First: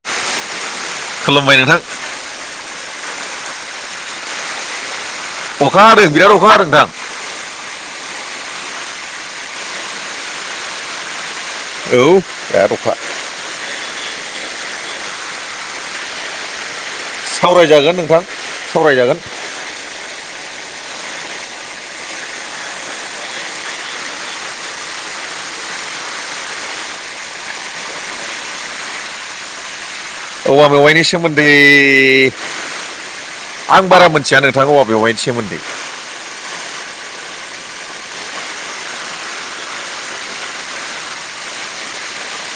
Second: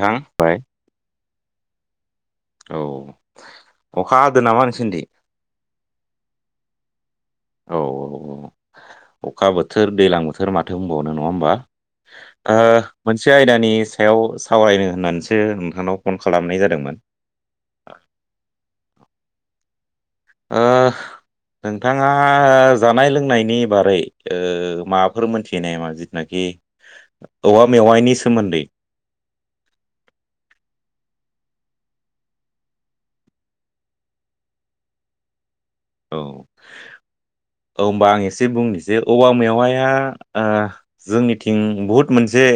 दां बाय। खुलुमबाय नोंथां। औ। अखा हादों नामा नोंसोनदि? अखा हादों बिराद अखा हादों नोंथां। औ औ औ अखा बोथोर, दैलां बोथोर माथो बुंबावनो नङा होमबा? औ ओ बिराद अखा मोनसे आयदानि सायाव सावरायनो होननानैसो नोंथांनाव फन खालामनाय जादोंमोन। सावरायजागोन नोंथां। सावरायजागोन। ओ नोंथाङा जानाय लोंनायनि बारै ओ माबाफोर मोनथिनाय नामा? [unintelligible] [unintelligible] औवा मेवाइनि सोमोन्दै [inaudible] औवा मेवाइनि सोमोन्दै आं बारा मोनथिया नोंथां औवा मेवहायनि सोमोन्दै। औ। औ होमबा आं एसे बुंनोजे औवा मेवाया जोंनिथिं बुहुत मोनसे जे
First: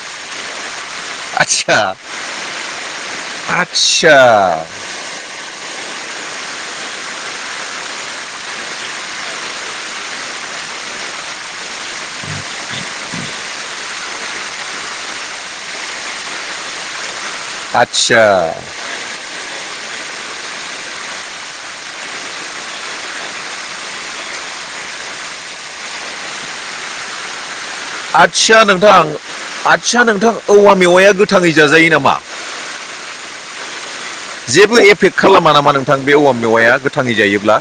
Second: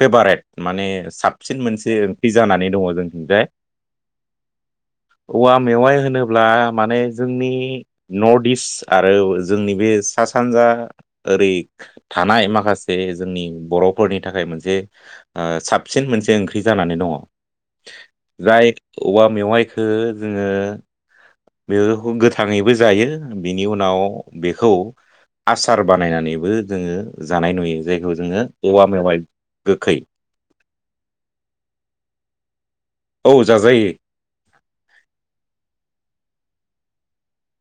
फेभारेट माने साबसिन मोनसे ओंथि जानानै दङ जोंथिजाय। आचदचसा। औवा मेवाइ होनोब्ला, माने जोंनि नर्थ इस्ट आरो जोंनि बे सा सानजा ओरै थानाय माखासे जोंनि बर'फोरनि थाखायमोनसे ओ साबसिन मोनसे ओंख्रि जानानै दङ। आदसा जाय औवा मेवाइखो जोङो बे गोथाङैबो जायो बेनि उनाव बेखौ आसार बानायनानैबो जोङो जानाय नुयो। जायखौ जोङो आदसा औवा नोंथां। मेवाइ गोखै आदसा नोंथां। औवा मेवाया गोथाङै जाजायो नामा? औ जाजायो। जेबो एफेक्ट खालामा नामा नोंथां? बे औवा मेवाया गोथाङै जायोब्ला?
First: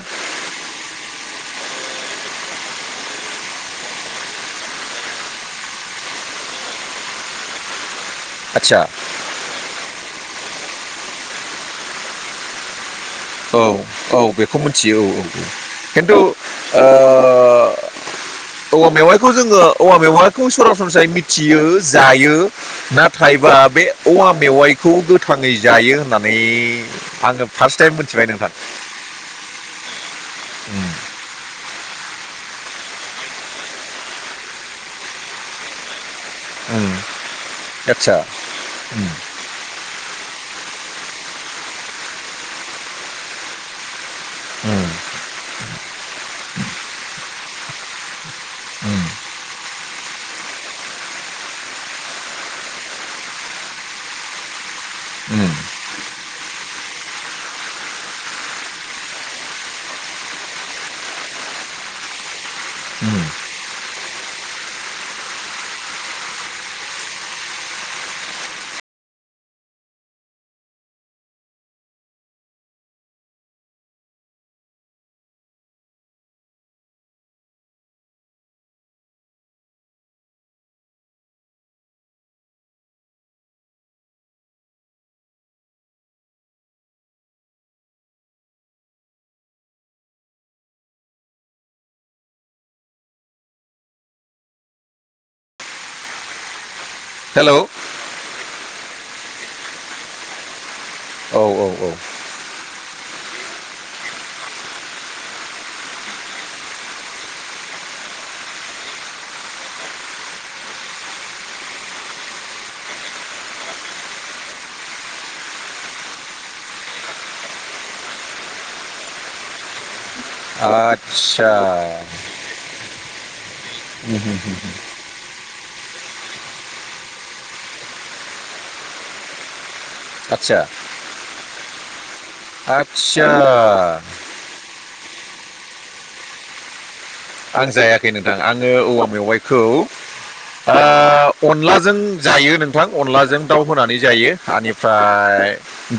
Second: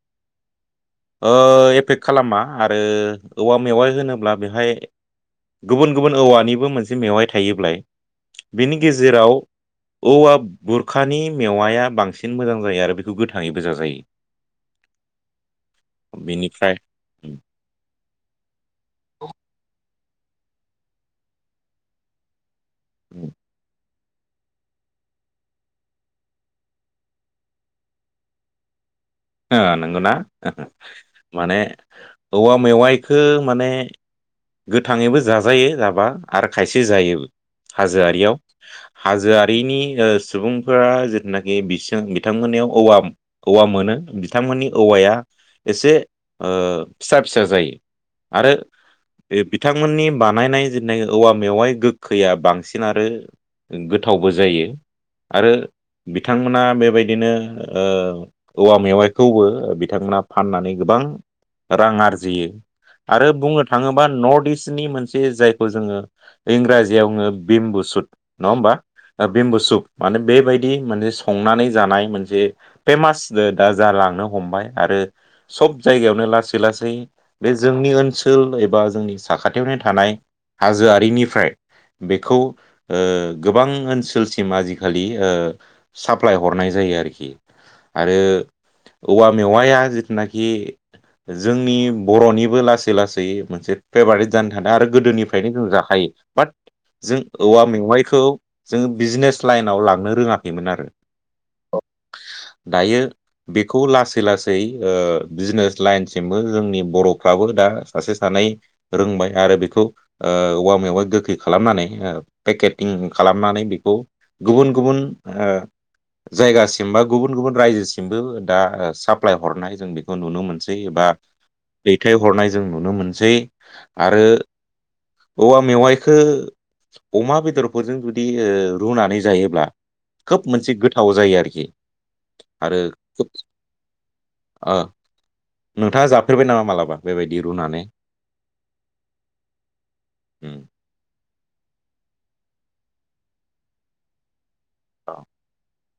ओ एफेक खालामा। आरो औवा मेवाइ होनोब्ला बेहाय गुबुन गुबुन औवानिबो मोनसे मेवाय थायोब्लाय आदसा बेनि गेजेराव औवा बुरखानि मेवाया बांसिन मोजां जायो। आरो बे औ औ। बेखौ मिथियो। औ औ औ। खिन्थु बेनिफ्राय ओ औवा मेवाइखौ जोङो औवा मेवाखौ सरासनस्रायै मिथियो जायो। नाथायबा बे औवा मेवाइखौ गोथाङै जायो होननानै आङो फार्स्ट टाइम मो मिथिबाय नोंथां। नंगौना? माने औवा मेवाइखौो माने गोथाङैबो जाजायो जाबा। आरो खायसे जायोबो आदसा हाजोआरियाव। हाजोआरिनि सुबुंफोरा जिथुनाखि बिस बिथांमोननियाव औवा औवा मोनो। बिथांमोननि औवाया एसे फिसा फिसा जायो। आरो बे बिथांमोननि बानायनाय जेननाय औवा मेवाइ गोखैया बांसिन। आरो गोथावबो जायो। आरो बिथांमोना बेबायदिनो ओ औवा मेवाइखौबो बिथांमोना फाननानै गोबां रां आरजियो। आरो बुंनो थाङोब्ला नर्थ इस्टनि मोनसे जायखौ, जोङो इंराजियावनो बिम्बुस। सद नङा होमबा? भम्बुसुप माने बेबायदि मोनसे संनानै जानाय मोनसे फेमास दा जालांनो हमबाय। आरो सब जायगायावनो लासै लासै बे जोंनि ओनसोल एबा जोंनि साखाथियावनो थानाय हाजोआरिनिफ्राय बेखौ गोबां ओनसोलसिम आजिखालि साप्लााय हरनाय जायो जायो आरोखि। आरो औवा मेवाया जिथुनाखि जोंनि बर'निबो लासै लासै मोनसे फेभारेट जानो थादों। आरो गोदोनिफ्रायनो जों जाखायो। बाट जों हेल' औवा औ मेवाइखौ जोंङो बिजनेस लाइनाव लांनो रोङाखैमोन आरो। औ औ औ दायो बेखौ लासै लासै ओ बिजनेस लाइनसिमबो जोंनि बर'फ्राबो दा सासे सानै रोंबाय आरो बेखौ ओ औवा मेवाय गोखै खालामनानै ओ पेखेटिं खालामनानै नानै बेखौ गुबुन गुबुन ओ जायगासिम बा गुबुन गुबुन रज्योसिम मबो दा साप्लााय हरनाय जों बे खौ नुनो मोनसै एबा आदसा दैथायहरनाय जों नुनो मोनसै जै आरो औवा मेवाइ खो अमा बेदरफोरजों जुदि ओ रुनानै जायोब्ला खोब आदसा मोनसे गोथाव जायो आरोखि। आरो आदसा खोब ओ नोंथाङा जाफेरबाय नामा मालाबा? बेबायदि आं रुनानै? जायाखै नोंथां आङो औवा मेवाइखौ उम ओ अनलाजों जायो नों थां अनलाजों दाउ होनानै जायो औ एनिफ्राय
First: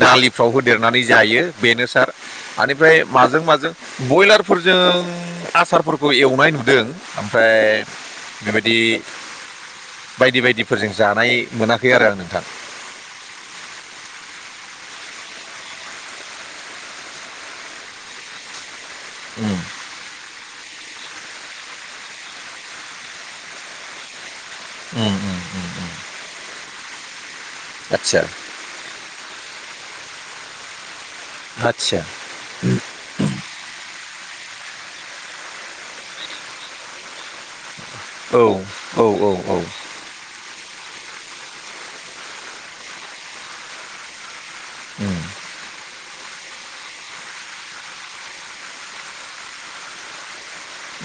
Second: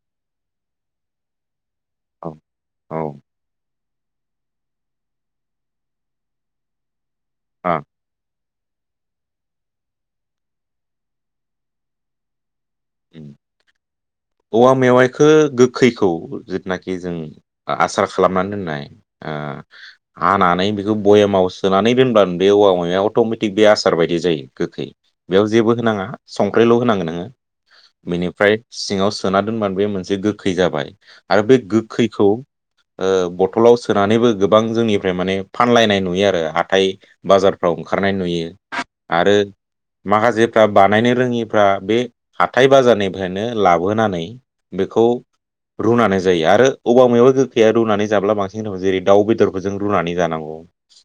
दालिफ्राव होदेरनानै जायो बेनो सार औ बेनिफ्राय औ माजों माजों बयलारफोरजों आसारफोरखौ बेखौ एवनाय नुदों आ ओमफ्राय बेबायदि बायदि बायदिफोरजों जानाय मोनाखै आरो आं नोंथां? उ औवा मेवाइखौ गोखैखौ जिथुनाखि जों आसार खालामनानै दोननाय ओ उम हानानै बेखौ भयेमाव सोनानै दोनब्लानो बे औवा माया अट'मेटिक बे आसार बायदि जायो। गोखै उम उम बेयाव जेबो होनाङा संख्रिल' होनांगोन नोङो आदसा बेनिफ्राय सिङाव सोना दोनबानो बेयो मोनसे गोखै जाबाय आरो बे आदसा गोखैखौ ओ बदलाव सो सोनानैबो गोबां जोंनिफ्राय माने फानलायनाय नुयो आरो हाथाय बाजार फ्राव ओंखारनाय औ नुयो औ औ आरो औ माखासे बानायनो रोङिफ्रा बे हाथाय बाजारनिफ्रायनो लाबोनानै बेखौ उम रुनानै जायो आरो औवा मेवाय गोखैया रुनानै जाब्ला बांसिन गोथाव जेरै दाउ बेदरफोरजों रुनानै जानांगौ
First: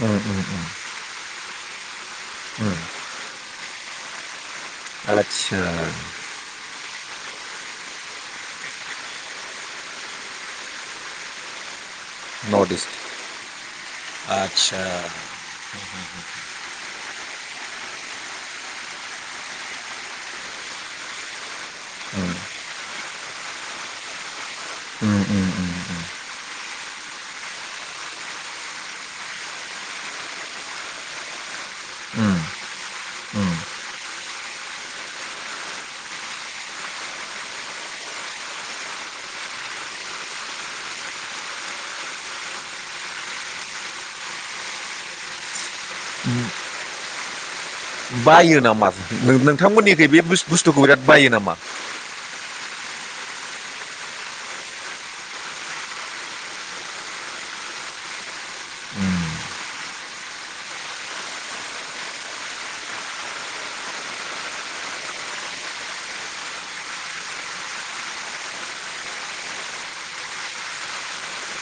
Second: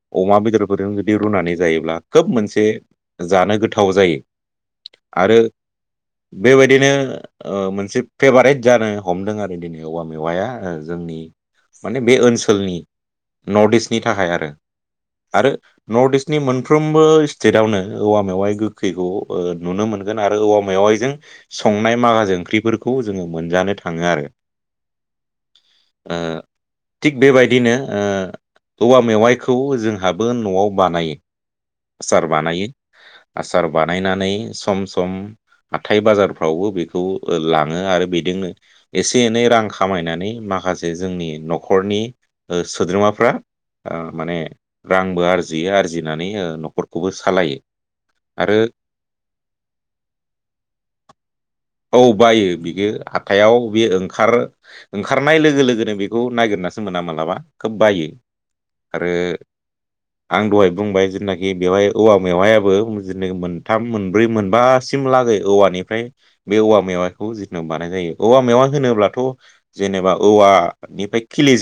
उम अमा उम उम बेदरफोरजों जुदि रुनानै जायोब्ला खोब मोनसे उम जानो गोथाव जायो आरो आदसा बेबायदिनो ओ मोनसे फेभारेट जानो हमदों आरो दिनै औवा मेवाया जोंनि माने बे नर्थ ओनसोलनि इस्ट नर्थ इस्टनि थाखाय आरो आदसा आरो नर्थ इस्टनि मोनफ्रोमबो स्टेटआवनो औवा मेवाइ गोखैखौ ओ नुनो मोनगोन आरो औवा मेवायजों संनाय माखासे उम फोरखौ जोङो मोनजानो थाङो आरो उम उम उम ओ थिग बेबायदिनो ओ औवा मेवाइखौ जोंहाबो न'आव बानायो उम आसार उम बानायो उम आसार बानायनानै सम सम हाथाय बाजारफ्रावबो बेखौ खौ लाङो आरो बेजोंनो एसे एनै रां खामायनानै माखासे जोंनि न'खरनि सोद्रोमाफ्रा ओ माने रांबो आरजियो आरजिनानै ओ न'खरखौबो सालायो आरो बायो नामा नोंथांमोनिखै बे बुस्थुखौ बिराद बायो नामा औ बायो बियो हाथायाव बे ओंखार ओंखारनाय लोगो लोगोनो बेखौ नागिर नासो मोना मालाबा खोब बायो आरो आं दहाय बुंबाय जेनाखि बेवहाय औवा मेवहायाबो जेनाखि मोनथाम मोनब्रै मोनबा सिम लागै औवानिफ्राय बे औवा मेवाखौ जिथु बानाय जायो औवा मेवा होनोब्लाथ' जेनेबा औवानिफ्राय खिलि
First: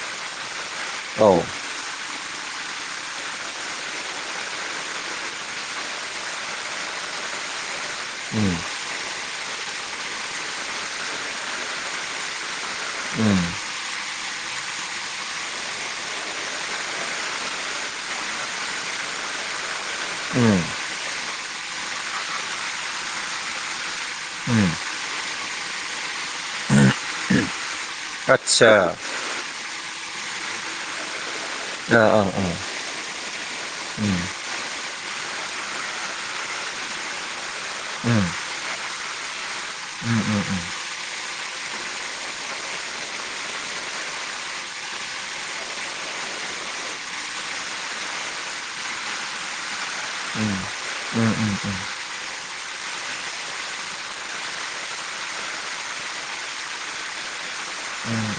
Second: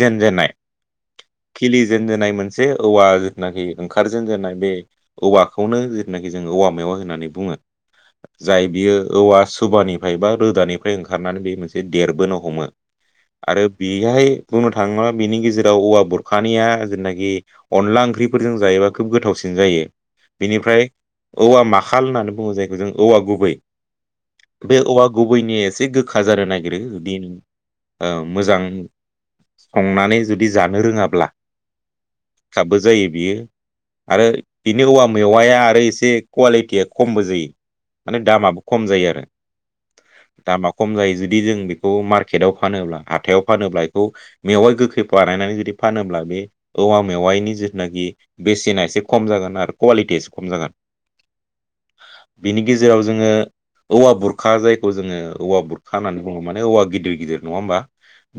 औ खिलिजेनजेननाय नाय मोनसे औवा जिथुनाखि ओंखार जेन जेनाय बे औवाखौनो जिथुनाखि जों औवा मेवा होनानै नै बुङो जाय बियो औवा सुबानिफ्राय बा रोदानिफ्राय ओंखारनानै बे मोनसे देरबोनो हमो आरो बेहाय बुंनो थाङोब्ला बिनि गेजेराव औवा बुरखानिया जेनाखि अनला ओंख्रिफोरजों जायोबा खोब गोथावसिन जायो। बिनिफ्राय औवा माखाल होननानै बुङो जायखौ जों औवा गुबै बे औवा गुबैनि एसे गोखा जानो नागिरो बेनि मोजां आदसा संनानै जुदि जानो रोङाब्ला ओ, ओ। खाबो जायो बियो आरो बिनि औवा मेवाया आरो एसे कुवालिटिया खमबो जायो माने दामाबो खम जायो आरो। [inaudible] दामा खम जायो जुदि जों बेखौ मार्केटआव फानोब्ला हाथायाव फानोब्ला बेखौ मेवाइ गोखै बानायनानै जुदि फानोब्ला बे औवा मेवाइनि जिथुनाखि बेसेना एसे खम जागोन आरो कुवालि टिया एसे खम जागोन। उम उम। बिनि गेजेराव जोङो औवा बुर खा जायखौ जोङो औवा बुरखा होननानै बुङो माने औवा गिदिर गिदिर नङा होमबा?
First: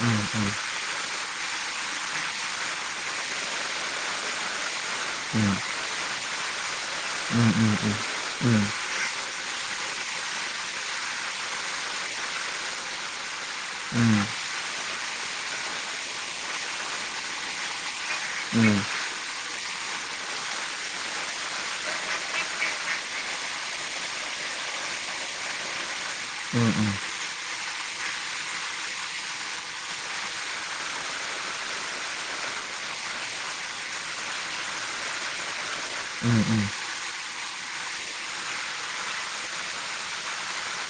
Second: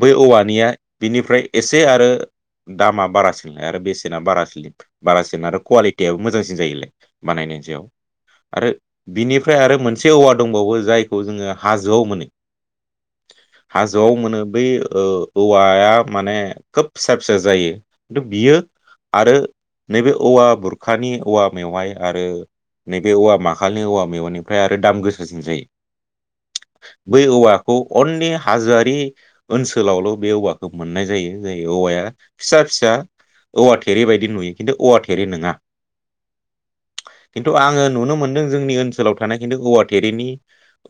बै औवानिया बिनिफ्राय एसे आरो दामा बारासिनलाय आरो बेसेना बारासिलि बारासिन आरो क्वालिटियाबो मोजांसिन जायोलाय बानायनो। उम उम। आरो बिनिफ्राय आरो मोनसे औवा दंबावो जायखौ जोङो हाजोआव मोनो [inaudible] हाजोआव मोनो बै ओ औवाया माने खोब फिसा फिसा जायो खिन्थु बियो आरो नैबे औवा बुरखानि औवा मेवहाय आरो नैबे औवा माखालनि औवा मेवाइनिफ्राय आरो दाम गोसासिन जायो। बै औवाखौ अनलि हाजोआरि ओनसोलावल' बे औवाखौ मोननाय जायो जाय औवाया फिसा फिसा औवा थेरे बायदि नुयो खिन्थु औवा थेरे नोङा। खिन्थु आङो नुनो मोनदों जोंनि ओनसोलाव थानाय खिन्थु औवाटेरिनि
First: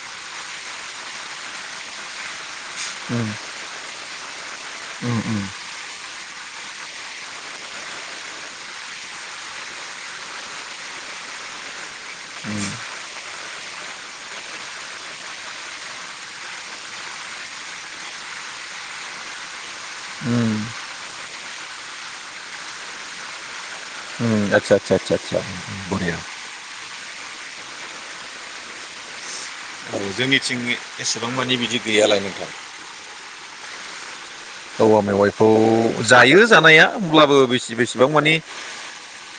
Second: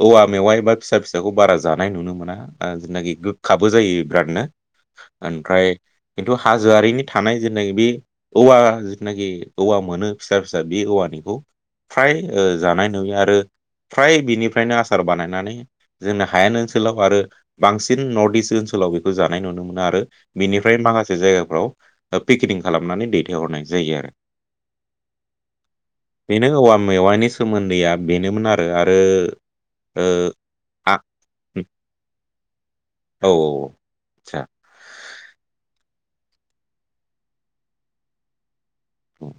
औवा मेवाइ बा फिसा फिसाखौ बारा जानाय नुनो मोना ओ जेनाखि गोखाबो जायो बेरादनो। ओमफ्राय खिन्थु हाजोआरिनि थानाय जेनाखि बे औवा जिथुनाखि औवा मोनो फिसा फिसा बि औवानिखौ फ्राय ओ जानाय नुयो आरो फ्राय बिनि फ्रायनो आसार बानायनानै जोंनो हायेन ओनसोलाव आरो बांसिन नर्थ इस्ट ओनसोलाव बेखौ जानाय नु आरो बिनिफ्राय माखासे जायगाफ्राव पेकिनिं खालामनानै दैथायहरनाय जायो आरो। ओम आसा सा सा सा अके। सोमोन्दैआ बेनोमोन आरो आरो ओ औ जोंनिथिंनि आ एसेबां मानि बिदि गैयालाय नोंथां सा औवा मेवाइखौ जायो जानाया होमब्लाबो बेसे बेसेबां माने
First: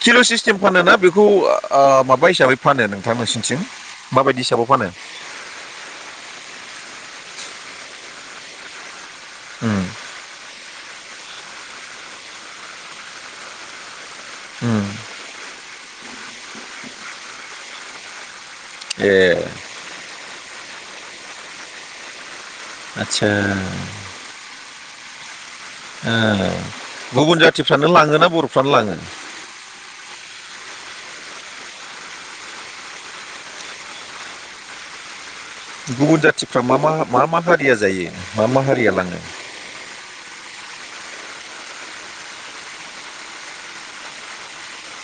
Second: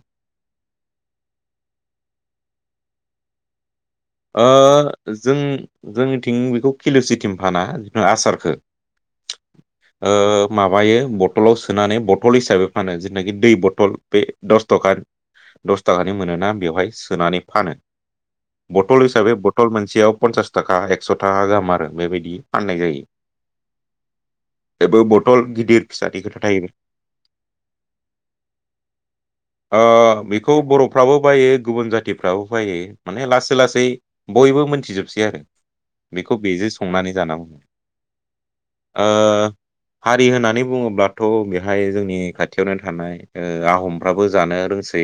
किल' सिस्टेम फानो ना बेखौ ओ माबा हिसाबै फानो नोंथां नोंसिनिथिं? माबायदि ओ हिसाबाव फानो जों जोंनिथिं बेखौ किलु सिथिम फाना आसारखो। उम ओ माबायो बथलाव सोनानै बथल हिसाबै फानो जेनाखि दै बथल बे दस उम थ'का दस ताकानि मोनोना बेवहाय सोनानै फानो। बथल हिसाबै ए बथल मोनसेयाव पन्सास थाखा एकस' थाखा गाहाम आरो बेबायदि। फाननाय जायो आतसा। बेबो बथल गिद ओ गुबुन जाथिफ्रानो लाङो ना बर'फ्रानो लाङो? ओ बेखौ बर'फ्राबो बायो गुबुन जाथिफ्राबो बायो माने लास लासै बयबो मोनथिजोबसै आरो। गुबुन बेखौ जाथिफ्रा बेजों मा मा संनानै मा जाना मा हारिया जायो मा मा हारिया लाङो? ओ हारि होनानै बुङोब्लाथ' बेहाय जोंनि खाथियावनो थानाय ओ आहमफ्राबो जानो रोंसै।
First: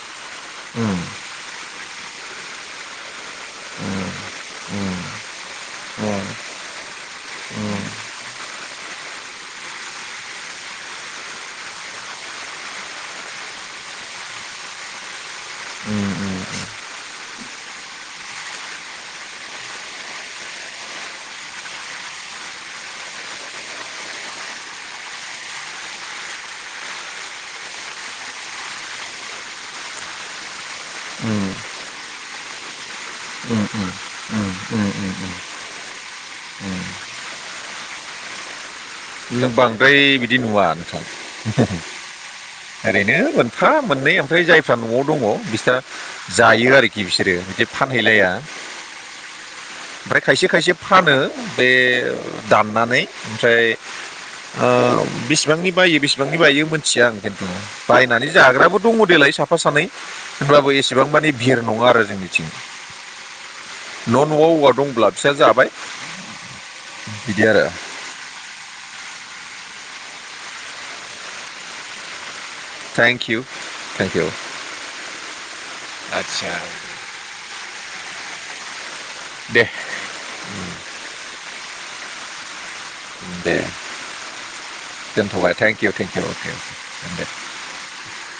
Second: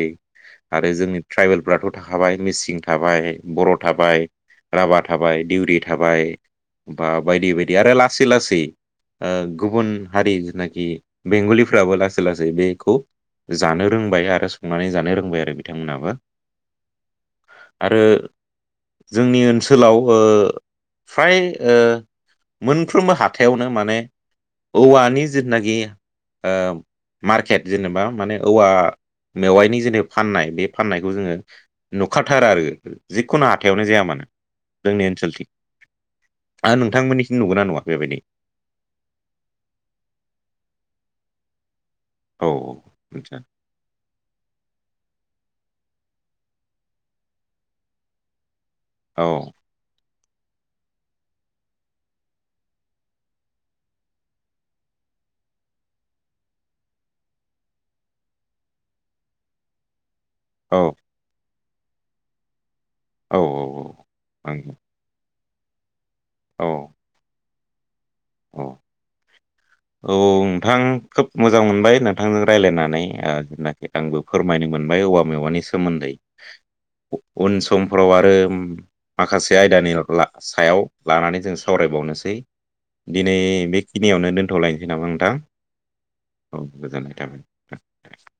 आरो उम जोंनि ट्राइबेलफ्राथ' थाखाबाय मिसिं थाबाय। बर' थाबाय उम राभा थाबाय दिउरि थाबाय। उम होमबा बायदि बायदि आरो लासै लासै ओ गुबुन हारि जेनाखि बेंगलिफ्राबो लासै लासै बेखौ जानो रोंबाय आरो संनानै जानो रोंबाय आरो उम बिथांमोनहाबो। आरो जोंनि ओनसोलाव ओ फ्राय ओ मोनफ्रोमबो हाथायावनो माने औवानि जिथुनाखि ओ मार्कट जेनेबा माने औवा मेवायनि जेने फाननाय बे फाननायखौ जोङो उम नुखाथारा आरो। जिखुनु उम उम हाथायावनो जाया मानो उम जोंनि उम उम ओनसोलथिं। आरो नोंथांमोननिथिं नुगोनना नुवा बेबायदि? नों बांद्राय बिदि नुवा नोंथां। औ ओरैनो मोनफा मोननै ओमफ्राय जायफ्रा न'आव दङ बिस्रा जायो आरोखि बिसोरो बिदि फानहैलाया। औ। ओमफ्राय खायसे खायसे फानो बे दाननानै ओमफ्राय [unintelligible] ओ बिसिबांनि बायो बेसिबांनि बायो मिथिया आं खिन्थु बायनानै जाग्राबो दङ देलाय सा साफा सानै होनब्लाबो औ एसेबां माने भिर नङा आरो जोंनिथिं। औ न'न'आव औवा औ दंब्ला बिसा जाबाय बिदि आरो। औ औ औ नोंथां खोब मोजां मोनबाय नोंथांजों रायलायनानै थेंक इउ जेनाखि थेंक आंबो इउ फोरमायनो मोनबाय औवा मेवानि सोमोन्दै। आदसा उन समफोराव आरो माखासे दे आयदानि ला सायाव लानानै जों सावरायबावनोसै। दिनै दे बेखिनियावनो दोन्थ'लायनोसै नामा नोंथां दोनथ'बाय thank you thank you okay औ गोजोननाय दे थाबाय [unintelligible]